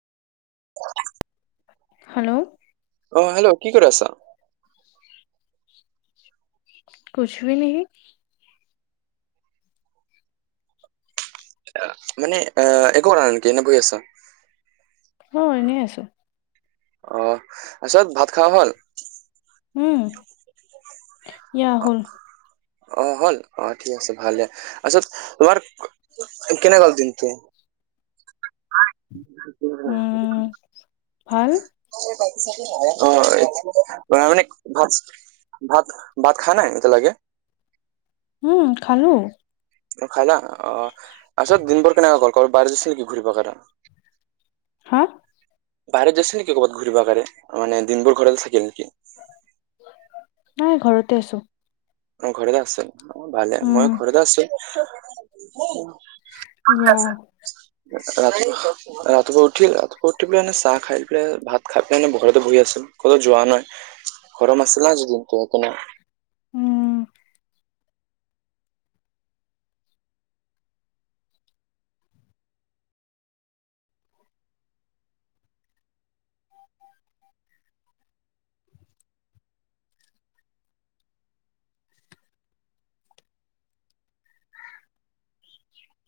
Hello, অ hello কি কৰি আছা। [unintelligible] নেকি। মানে অ একো কৰা নেকি এনে বহি আছা। অ এনেই আছোঁ। অ তাৰপিছত ভাত খোৱা হ'ল। উম, ইয়া অ, হ'ল অ হল অ ঠিক আছে ভাল দিয়া আচ্ছা তোমাৰ কেনে গল দিন তো। [unintelligible] উম ভাল। অ [unintelligible] ভাত ভাত খাই নাই এতিয়ালৈকে। উম খালো। অ খাইনা অ তাৰছত দিনবোৰ কেনেকা গল কৰ বাৰ যাই আছিল নেকি ঘূৰিব কাৰণে। হা, বাহিৰ আছে নেকি ক'ৰবাত ঘূৰিব কাৰণে মানে দিনবোৰ ঘৰতে থাকিল নেকি। নাই ঘৰতে আছোঁ। অ ঘৰতে আছো ভালে উম মই ঘৰতে আছো। অ [unintelligible] ৰাতিপুৱা উঠিল ৰাতিপুৱা উঠি পেলাই চাহ খাই পেলাই ভাত খাই পেলাই মানে ঘৰতে বহি আছিলোঁ ক'তো যোৱা নাই। গৰম আছিলা আজি দিনটো সেইকাৰণে। উম।